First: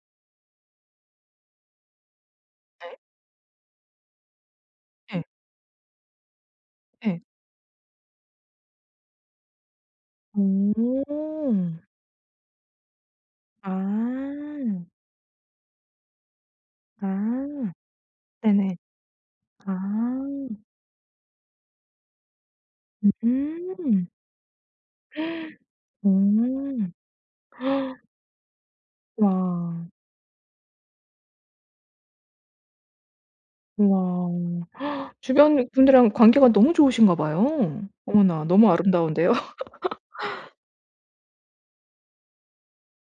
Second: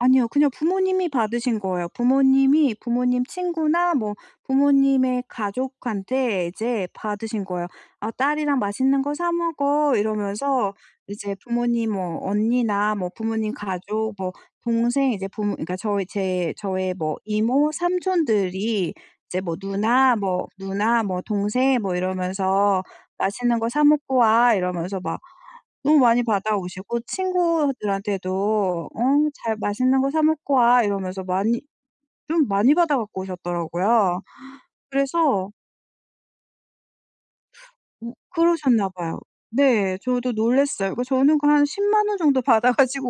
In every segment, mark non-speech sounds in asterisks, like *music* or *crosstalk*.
아니요. 그냥 부모님이 받으신 거예요. 부모님이 네. 부모님 친구나 뭐 예. 부모님의 가족한테 이제 예. 받으신 거예요. "아 딸이랑 맛있는 거 사 먹어." 이러면서 오. 이제 부모님 뭐 언니나 뭐 부모님 가족 뭐 아. 동생 이제 부모 그니까 저희 제 저의 뭐 아. 이모 네네. 삼촌들이 이제 뭐 아. 누나 뭐 누나 뭐 동생 뭐 이러면서 "맛있는 거 사 음. 먹고 와." 이러면서 막 *gasps* 너무 많이 받아오시고 오. *gasps* 친구들한테도 어 "잘 와. 맛있는 거 사 먹고 와." 이러면서 많이 좀 많이 받아 갖고 오셨더라고요. 와. *gasps* 그래서 주변 분들이랑 관계가 너무 좋으신가 봐요. 어 어머나 너무 그러셨나 봐요. 아름다운데요. 네. 저도 *laughs* 놀랐어요. 그 저는 그 한 100,000 원 정도 받아가지고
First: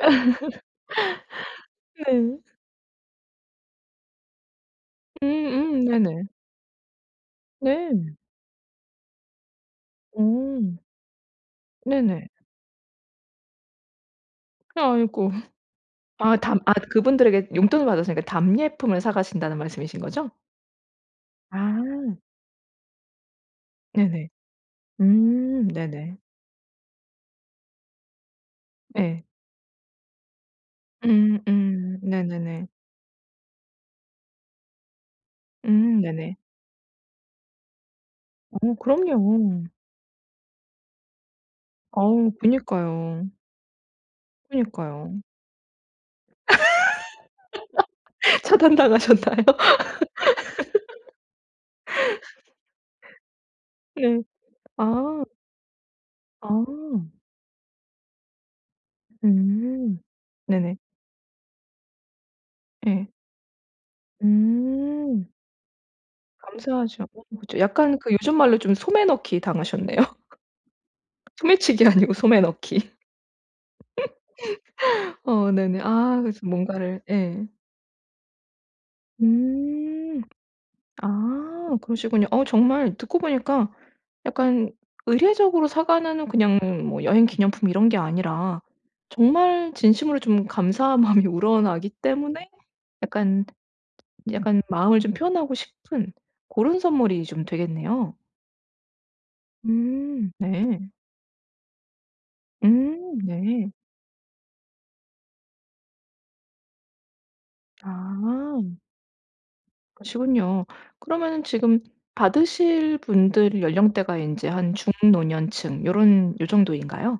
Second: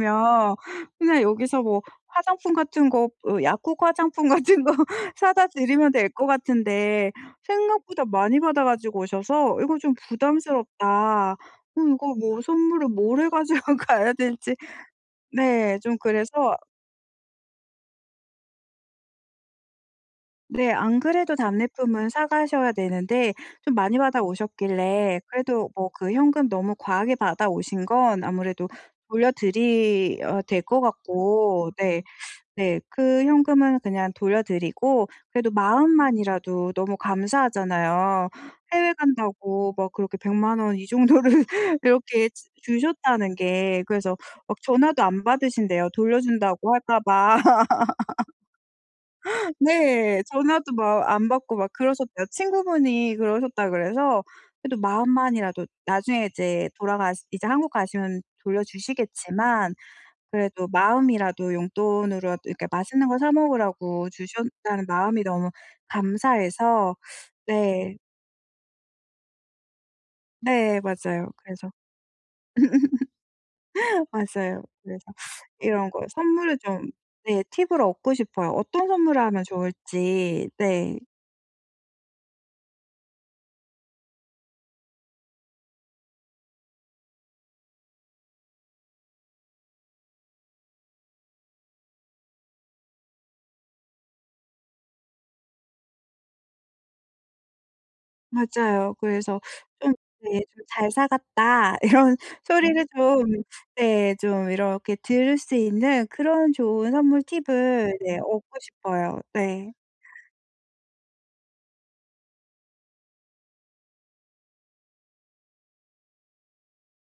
*laughs* 그냥 여기서 뭐 네. 화장품 같은 거 뭐 약국 화장품 같은 거 사다 음음 드리면 될 것 네네. 같은데 생각보다 네. 많이 받아 가지고 오셔서 '이거 좀 오. 부담스럽다.' 어 이거 네네. 뭐 선물을 뭘 해 가지고 가야 될지 아이고. 네 좀 그래서 아 답 그분들에게 용돈을 받았으니까 답례품을 사가신다는 말씀이신 거죠? 네. 안 그래도 답례품은 아. 사가셔야 되는데 좀 많이 받아 네네. 오셨길래 음 그래도 뭐 그 네네. 현금 너무 과하게 받아오신 건 아무래도 예. 돌려드려야 될 것 음 같고 음 네. 네네네. 네. 그 현금은 그냥 돌려드리고 그래도 음 네네. 마음만이라도 너무 감사하잖아요 어 해외 그럼요. 간다고 막 그렇게 1,000,000 원 이 정도를 그렇게 어 주 그니까요. 주셨다는 게. 그래서 막 전화도 그니까요. 안 받으신대요 돌려준다고 할까 봐. *laughs* 차단당하셨나요? *laughs* 네. 전화도 막 안 받고 막 그러셨대요. *laughs* 친구분이 그러셨다 네. 그래서 그래도 아. 마음만이라도 나중에 아. 이제 돌아가시 이제 한국 가시면 돌려주시겠지만 음. 네네. 그래도 마음이라도 용돈으로라도 이렇게 맛있는 예. 거 사 먹으라고 주셨다는 마음이 음. 너무 감사해서 감사하죠. 어 뭐 저 네. 약간 그 요즘말로 좀 소매넣기 당하셨네요. 네 *laughs* 맞아요. 그래서 소매치기 아니고 소매넣기. *laughs* 맞아요. 그래서 *laughs* 어 네네. 이런 거 아 그래서 선물을 좀 뭔가를 네 예. 팁을 얻고 싶어요 어떤 선물을 하면 음. 좋을지 네. 아 그러시군요. 어 정말 듣고 보니까 약간 의례적으로 사가는 그냥 뭐 여행 기념품 이런 게 아니라 정말 진심으로 좀 감사한 마음이 우러나기 때문에 약간 약간 마음을 좀 표현하고 싶은 그런 선물이 좀 되겠네요. 맞아요. 그래서 좀 음 네 좀 네. "잘 사갔다." 이런 소리를 음 좀 네. 네 좀 이렇게 들을 수 있는 그런 좋은 선물 팁을 예 얻고 아. 싶어요. 네. 그러시군요. 그러면은 지금 받으실 분들 연령대가 이제 한 중 노년층 요런 요 정도인가요?